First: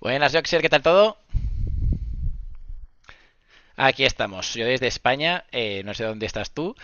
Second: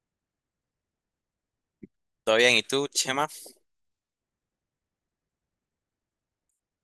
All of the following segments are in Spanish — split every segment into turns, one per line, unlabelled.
Buenas, Joxer, ¿qué tal todo?
Todo bien, ¿y tú, Chema?
Aquí estamos, yo desde España, no sé dónde estás tú.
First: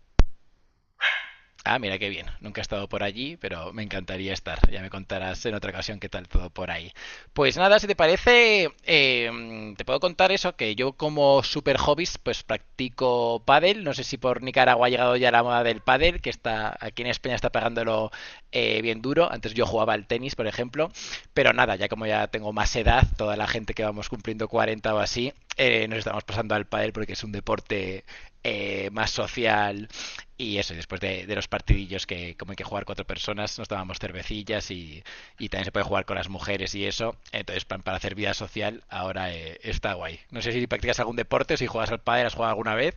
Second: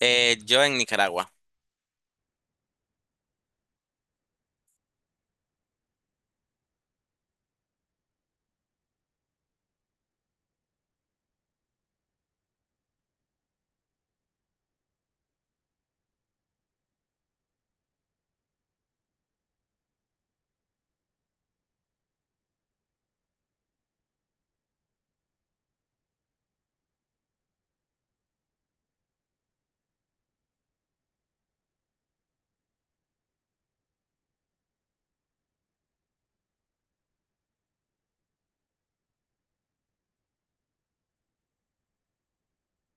Yo en Nicaragua.
Ah, mira qué bien. Nunca he estado por allí, pero me encantaría estar. Ya me contarás en otra ocasión qué tal todo por ahí. Pues nada, si te parece, te puedo contar eso, que yo como super hobbies, pues practico pádel. No sé si por Nicaragua ha llegado ya la moda del pádel, que está aquí en España está pagándolo bien duro. Antes yo jugaba al tenis, por ejemplo. Pero nada, ya como ya tengo más edad, toda la gente que vamos cumpliendo 40 o así, nos estamos pasando al pádel porque es un deporte más social. Y eso, después de los partidillos, que como hay que jugar cuatro personas, nos tomábamos cervecillas y también se puede jugar con las mujeres y eso. Entonces, para hacer vida social, ahora está guay. No sé si practicas algún deporte, si juegas al pádel, has jugado alguna vez.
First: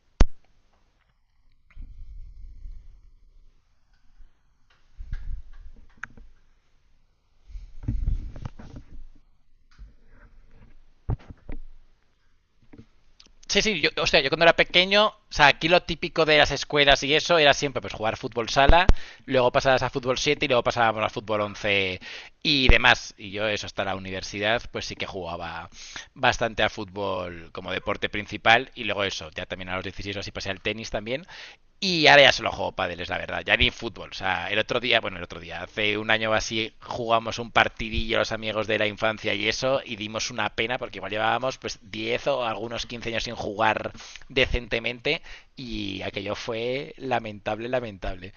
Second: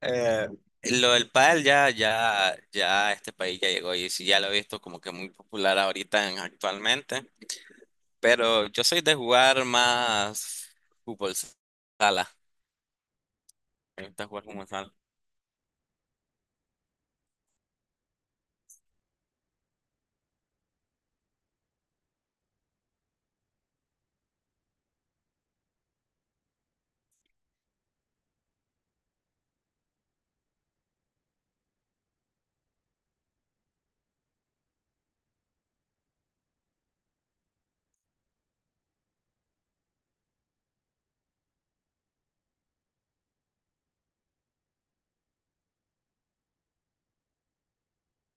Eh, lo del pádel ya este país ya llegó y sí, ya lo he visto como que muy popular actualmente. Pero yo soy de jugar más fútbol sala.
Sí, sí, yo,
Me
o sea,
gusta
yo
jugar
cuando era
fútbol sala.
pequeño, o sea, aquí lo típico de las escuelas y eso era siempre pues jugar fútbol sala, luego pasabas a fútbol 7 y luego pasábamos a fútbol 11 y demás. Y yo eso hasta la universidad, pues sí que jugaba bastante a fútbol como deporte principal y luego eso, ya también a los 16 o así pasé al tenis también, y ahora ya solo juego pádel, es la verdad. Ya ni fútbol. O sea, el otro día, bueno, el otro día, hace un año o así, jugamos un partidillo los amigos de la infancia y eso, y dimos una pena porque igual llevábamos pues 10 o algunos 15 años sin jugar decentemente y aquello fue lamentable, lamentable.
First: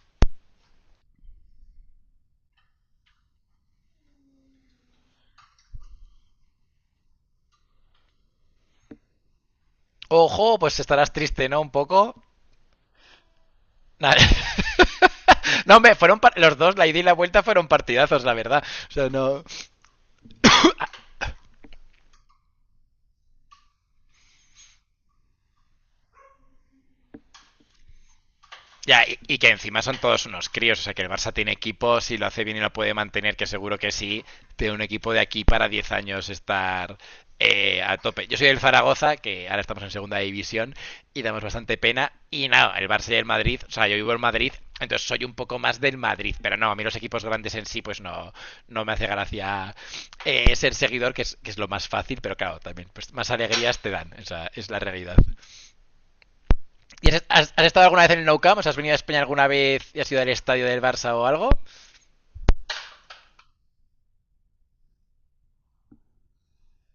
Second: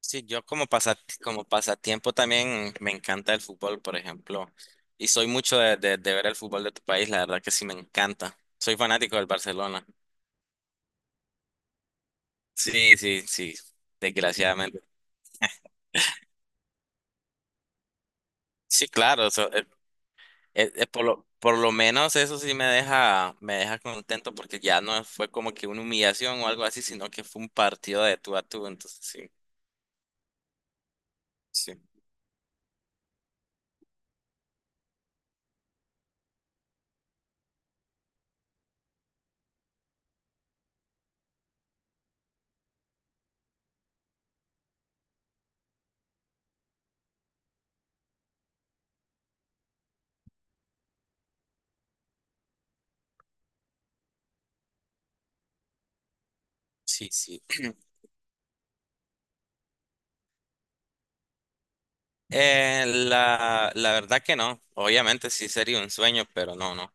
Sí, yo como como pasatiempo también me encanta el fútbol, por ejemplo. Y soy mucho de ver el fútbol de tu país, la verdad que sí me encanta. Soy fanático del Barcelona.
Ojo, pues estarás triste, ¿no? Un poco.
Sí, sí, sí, desgraciadamente.
No, me fueron los dos, la ida y la vuelta fueron partidazos, la verdad.
Sí,
O sea,
claro,
no.
eso. Por por lo menos eso sí me deja contento porque ya no fue como que una humillación o algo así, sino que fue un partido de tú a tú. Entonces
Ya, y,
sí,
y que encima son todos unos críos, o sea que el Barça tiene
sí,
equipo. Si lo hace bien y lo puede mantener, que seguro que sí, tiene un equipo de aquí para 10 años estar a tope. Yo soy el Zaragoza, que ahora estamos en segunda división y damos bastante pena, y nada, el Barça y el Madrid, o sea, yo vivo en Madrid, entonces soy un poco más del Madrid, pero no, a mí los equipos grandes en sí, pues no, no me hace gracia ser seguidor, que es lo más fácil, pero claro, también, pues más alegrías te dan, esa es la realidad. ¿Y
sí,
has,
sí.
has, has, estado alguna vez en el Nou Camp? ¿Has venido a España alguna vez y has ido al estadio del Barça o algo?
La, la verdad que no. Obviamente sí sería un sueño, pero no, no.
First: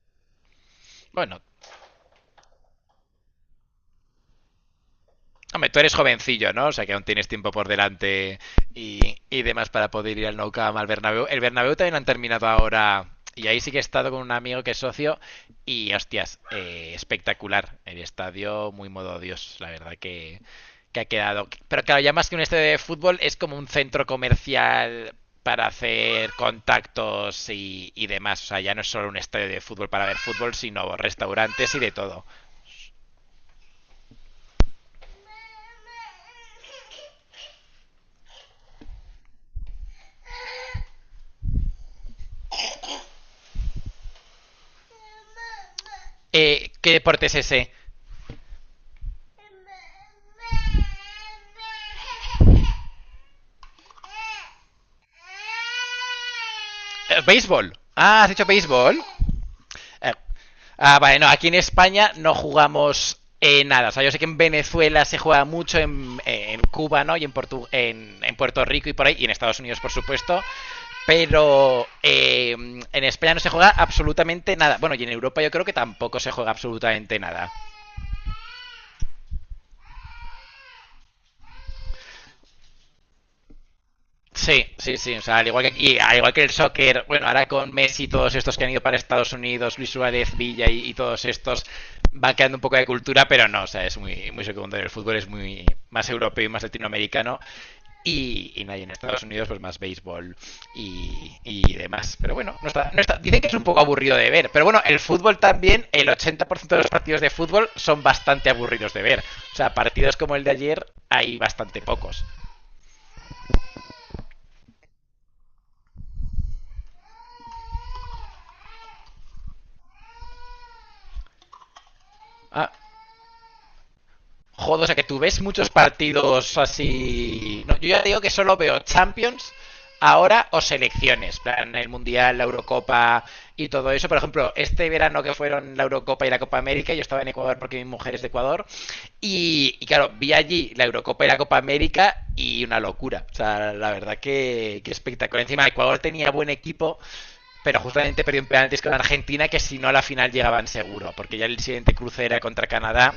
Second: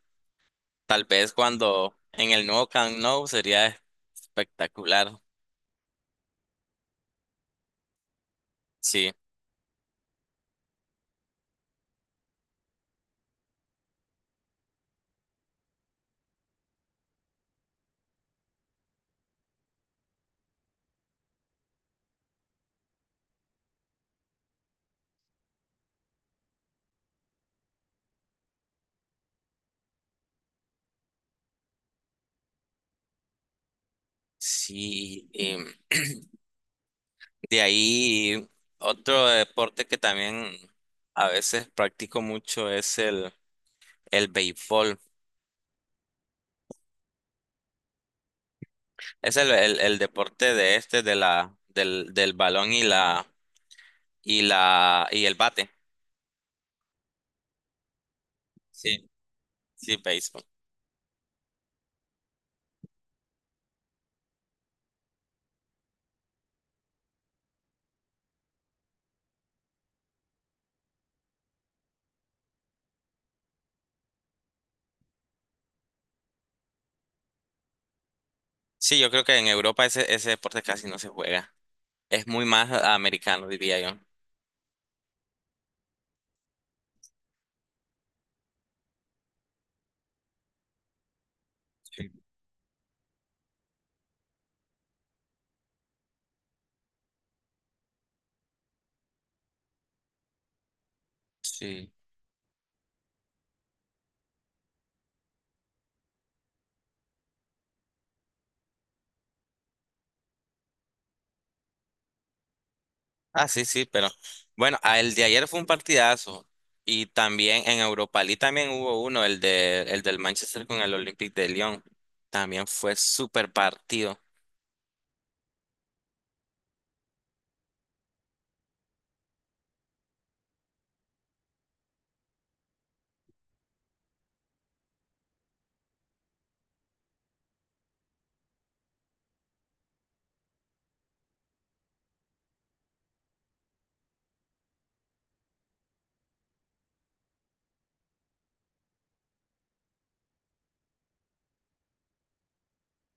Tal vez
Bueno,
cuando en el nuevo Camp Nou sería espectacular.
hombre, tú eres jovencillo, ¿no? O sea que aún tienes tiempo por delante
Sí,
y demás para poder ir al Nou Camp, al Bernabéu. El Bernabéu también lo han terminado ahora y ahí sí que he estado con un amigo que es socio y, hostias, espectacular. El estadio muy modo Dios, la verdad que ha quedado. Pero claro, ya más que un estadio de fútbol es como un centro comercial para hacer contactos y demás. O sea, ya no es solo un estadio de fútbol para ver fútbol, sino restaurantes y de todo.
sí, y de ahí otro deporte que también a veces practico mucho es el béisbol.
¿Qué deporte es ese?
Es el deporte de este, de del balón y la, y el bate.
Béisbol. Ah, has dicho béisbol.
Sí, sí,
Eh,
béisbol.
vale, no, aquí en España no jugamos nada. O sea, yo sé que en Venezuela se juega mucho, en, Cuba, ¿no? Y en Puerto Rico y por ahí, y en Estados Unidos, por supuesto. Pero en España no se juega absolutamente nada. Bueno, y en Europa yo creo que tampoco se juega absolutamente nada.
Sí, yo creo que en Europa ese deporte casi no se juega. Es muy más americano, diría yo.
Sí, sí, sí. O sea, al igual que aquí, al igual que el soccer, bueno, ahora con Messi y todos estos que han ido para Estados Unidos, Luis Suárez, Villa y todos estos,
Sí.
van quedando un poco de cultura, pero no, o sea, es muy, muy secundario. El fútbol es muy más europeo y más latinoamericano. Y nadie en Estados Unidos, pues más béisbol y
Sí.
demás. Pero bueno, no está, dicen que es un poco aburrido de ver. Pero bueno, el fútbol también, el 80% de los partidos de fútbol son bastante aburridos de ver. O sea, partidos como el de ayer hay bastante pocos.
Ah, sí, sí, pero bueno, ah, el de ayer fue un partidazo. Y también en Europa League también hubo uno, el del Manchester con el Olympique de Lyon. También
Ah,
fue súper partido.
Joder, o sea que tú ves muchos partidos así. No, yo ya digo que solo veo Champions ahora o selecciones, plan el Mundial, la Eurocopa y todo eso. Por ejemplo, este verano que fueron la Eurocopa y la Copa América, yo estaba en Ecuador porque mi mujer es de Ecuador y claro, vi allí la Eurocopa y la Copa América y una locura. O sea, la verdad que espectacular. Encima, Ecuador tenía buen equipo, pero justamente perdió en penaltis con Argentina, que si no a la final llegaban seguro, porque ya el siguiente cruce era contra Canadá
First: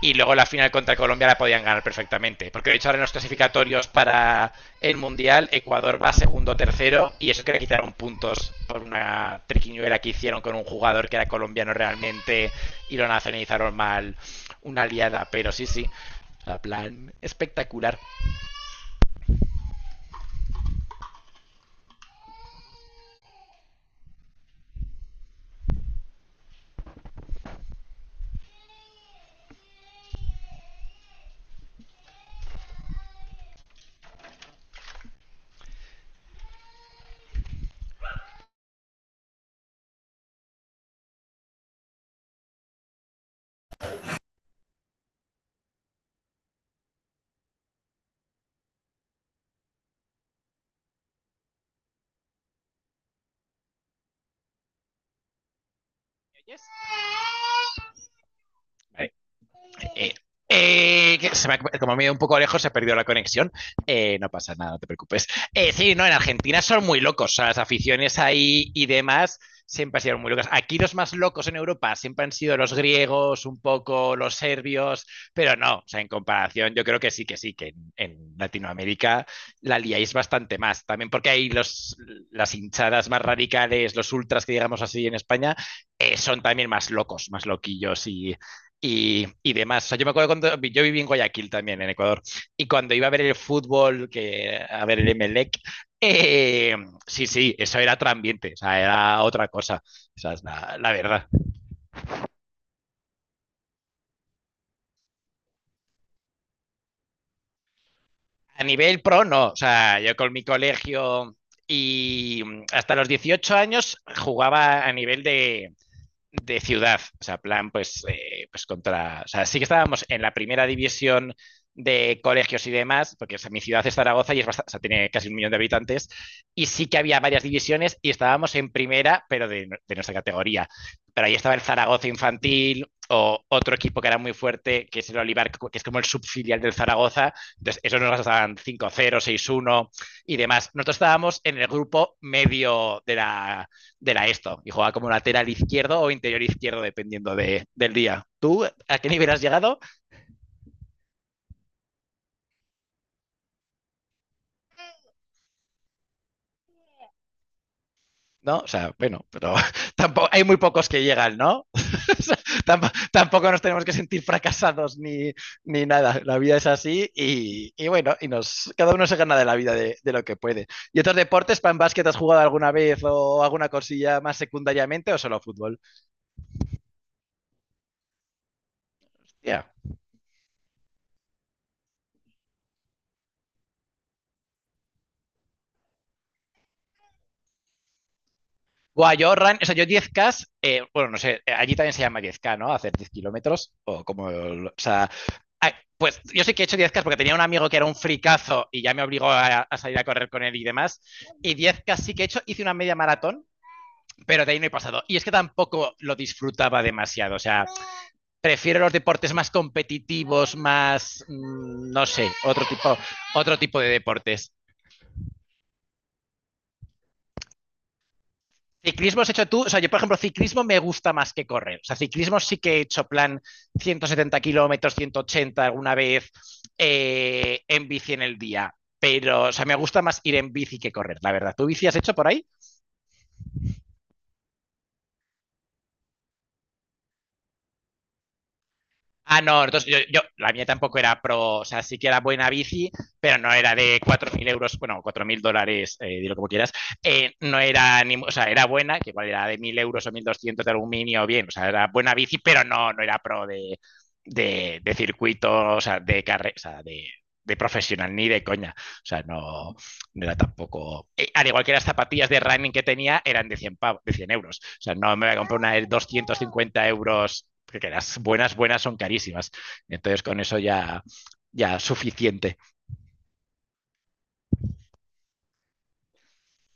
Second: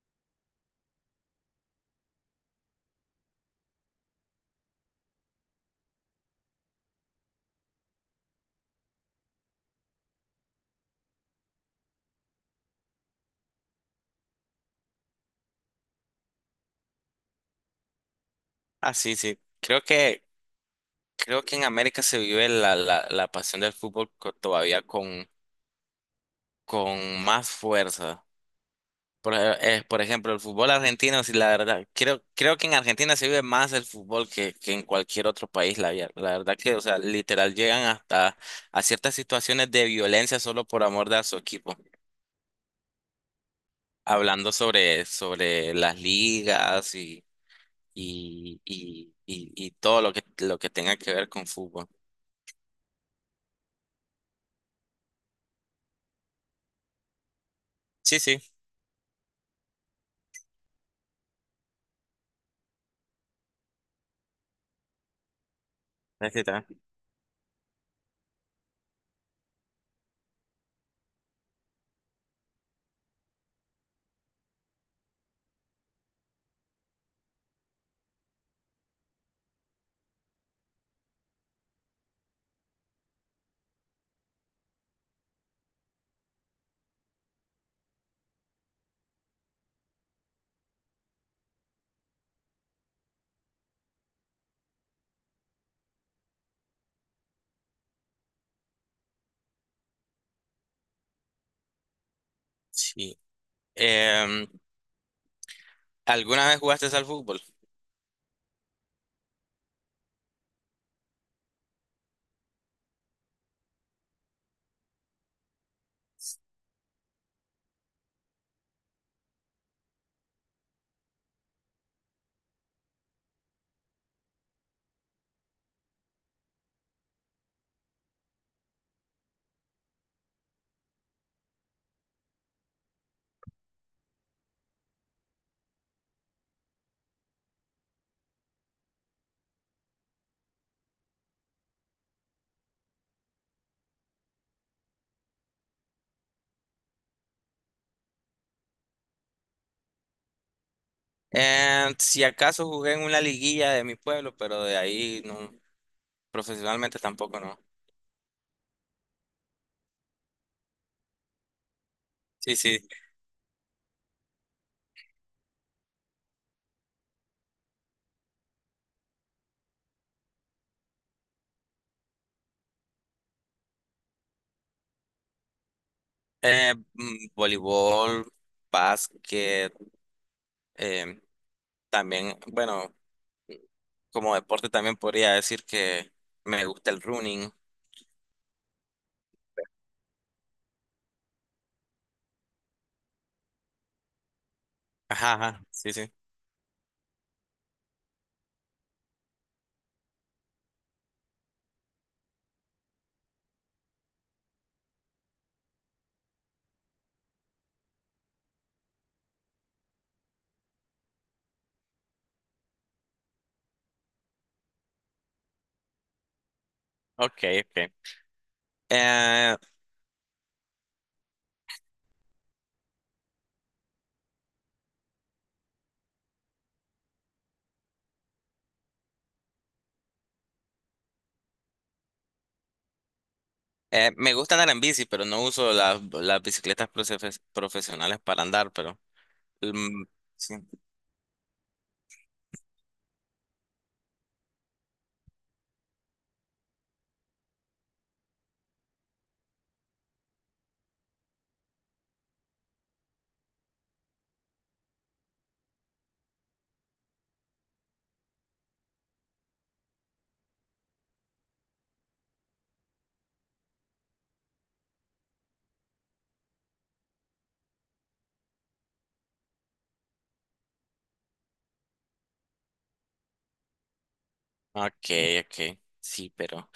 y luego la final contra Colombia la podían ganar perfectamente. Porque de hecho ahora en los clasificatorios para el Mundial, Ecuador va segundo tercero y eso que le quitaron puntos por una triquiñuela que hicieron con un jugador que era colombiano realmente y lo nacionalizaron mal. Una liada, pero sí, sí. La plan espectacular.
Ah, sí, sí. Creo que en América se vive la pasión del fútbol todavía con más fuerza. Por ejemplo, el fútbol argentino, sí, la verdad, creo que en Argentina se vive más el fútbol que en cualquier otro país. La verdad que, o sea, literal llegan hasta a ciertas situaciones de violencia solo por amor de a su equipo. Hablando sobre las ligas y, y todo lo que tenga que ver con fútbol. Sí, sí,
Eh, que se me ha- como me he ido un poco lejos, se ha perdido la conexión. No pasa nada, no te preocupes. Sí, no, en
ahí
Argentina
está.
son muy locos. O sea, las aficiones ahí y demás siempre han sido muy locas. Aquí los más locos en Europa siempre han sido los griegos, un poco los serbios, pero no, o sea, en comparación, yo creo que sí, que sí, que en Latinoamérica la liáis bastante más. También porque hay los, las hinchadas más radicales, los ultras que digamos así en España, son también más locos, más loquillos y demás. O sea, yo me acuerdo cuando yo viví en Guayaquil también, en Ecuador, y cuando iba a ver el fútbol, que, a ver el Emelec, eh, sí, sí, eso era otro ambiente, o sea, era otra cosa, o sea, es la verdad.
Sí. Em, ¿Alguna vez jugaste al fútbol?
A nivel pro, no, o sea, yo con mi colegio y hasta los 18 años jugaba a nivel de ciudad, o sea, plan, pues, pues contra, o sea, sí que estábamos en la primera división de colegios y demás, porque, o sea, mi ciudad es Zaragoza y es bastante, o sea, tiene casi un millón de habitantes, y sí que había varias divisiones y estábamos en primera, pero de nuestra categoría. Pero ahí estaba el Zaragoza Infantil o otro equipo que era muy fuerte, que es el Olivar, que es como el subfilial del Zaragoza. Entonces, esos nos estaban 5-0, 6-1 y demás. Nosotros estábamos en el grupo medio de la esto y juega como lateral izquierdo o interior izquierdo dependiendo del día. ¿Tú a qué nivel has llegado?
Si acaso jugué en una liguilla de mi pueblo, pero de ahí no, profesionalmente tampoco no.
No, o sea, bueno, pero tampoco, hay muy pocos que llegan, ¿no? O
Sí, sí.
tampoco, nos tenemos que sentir fracasados ni nada. La vida es así y, bueno, y nos, cada uno se gana de la vida de lo que puede. ¿Y otros deportes, pan básquet, has jugado alguna vez o alguna cosilla más secundariamente o solo fútbol?
Voleibol,
Ya. Yeah.
básquet, eh, también, bueno, como deporte también podría decir que me gusta el running.
Guau, yo run, o sea, yo 10K bueno, no sé, allí también se llama 10K, ¿no? Hacer 10 kilómetros, o como, o sea,
Ajá, ajá, sí, sí.
pues yo sí que he hecho 10K porque tenía un amigo que era un fricazo y ya me obligó a salir a correr con él y demás, y 10K sí que he hecho, hice una media maratón, pero de ahí no he pasado, y es que tampoco lo disfrutaba demasiado, o sea, prefiero los deportes más competitivos, más, no sé, otro tipo de deportes.
Ok, ok.
Ciclismo has hecho
Eh,
tú, o sea, yo por ejemplo, ciclismo me gusta más que correr. O sea, ciclismo sí que he hecho plan 170 kilómetros, 180 alguna vez en bici en el día. Pero, o sea, me gusta más ir en bici que correr, la verdad. ¿Tú bici has hecho por ahí?
Me gusta andar en bici, pero no uso las bicicletas profesionales para andar, pero...
Ah, no, entonces yo,
Mm,
la
sí.
mía tampoco era pro, o sea, sí que era buena bici, pero no era de 4.000 euros, bueno, $4000, dilo como quieras, no era, ni, o sea, era buena, que igual era de 1000 € o 1200, de aluminio, bien, o sea, era buena bici, pero no, no era pro de, de circuito, o sea, de carrera, o sea, de profesional, ni de coña, o sea, no, no era tampoco. Al igual que las zapatillas de running que tenía eran de 100 euros. O sea, no me voy a comprar una de 250 euros, porque las buenas, buenas son carísimas. Entonces, con eso ya suficiente.
Ok, ok. Sí, pero...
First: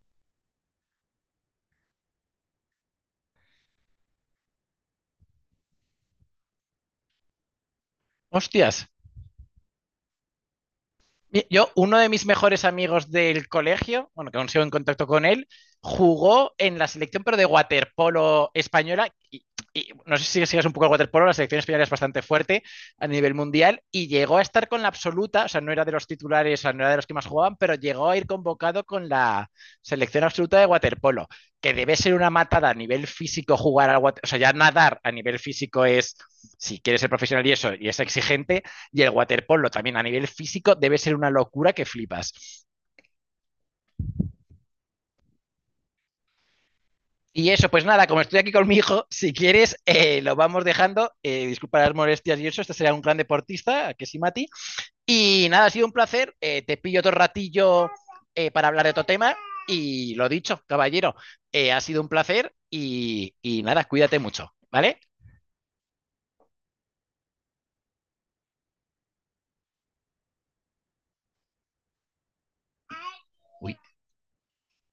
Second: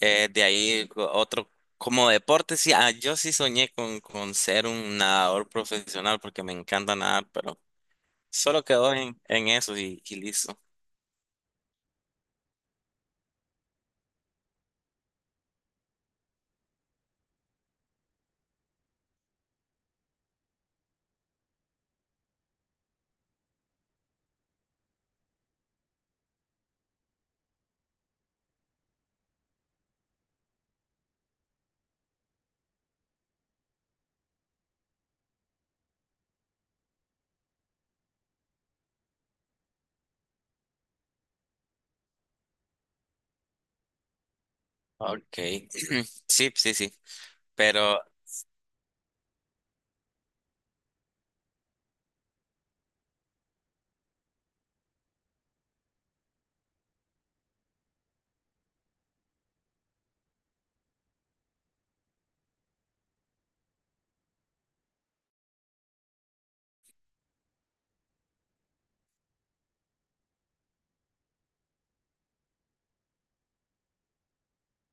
Otro, como deporte, sí, ah, yo sí soñé con ser un nadador profesional porque me encanta nadar, pero solo
Hostias,
quedó en eso y listo.
yo, uno de mis mejores amigos del colegio, bueno, que aún sigo en contacto con él, jugó en la selección, pero de waterpolo española. Y no sé si sigues un poco el waterpolo, la selección española es bastante fuerte a nivel mundial y llegó a estar con la absoluta, o sea, no era de los titulares, o sea, no era de los que más jugaban, pero llegó a ir convocado con la selección absoluta de waterpolo, que debe ser una matada a nivel físico jugar al waterpolo, o sea, ya nadar a nivel físico es, si quieres ser profesional y eso, y es exigente, y el waterpolo también a nivel físico debe ser una locura, que flipas.
Ok, sí, sí, sí,
Y eso, pues
pero
nada, como estoy aquí con mi hijo, si quieres, lo vamos dejando. Disculpa las molestias y eso, este será un gran deportista, que sí, Mati. Y nada, ha sido un placer. Te pillo otro ratillo para hablar de otro tema. Y lo dicho, caballero, ha sido un placer y nada, cuídate mucho, ¿vale? Uy.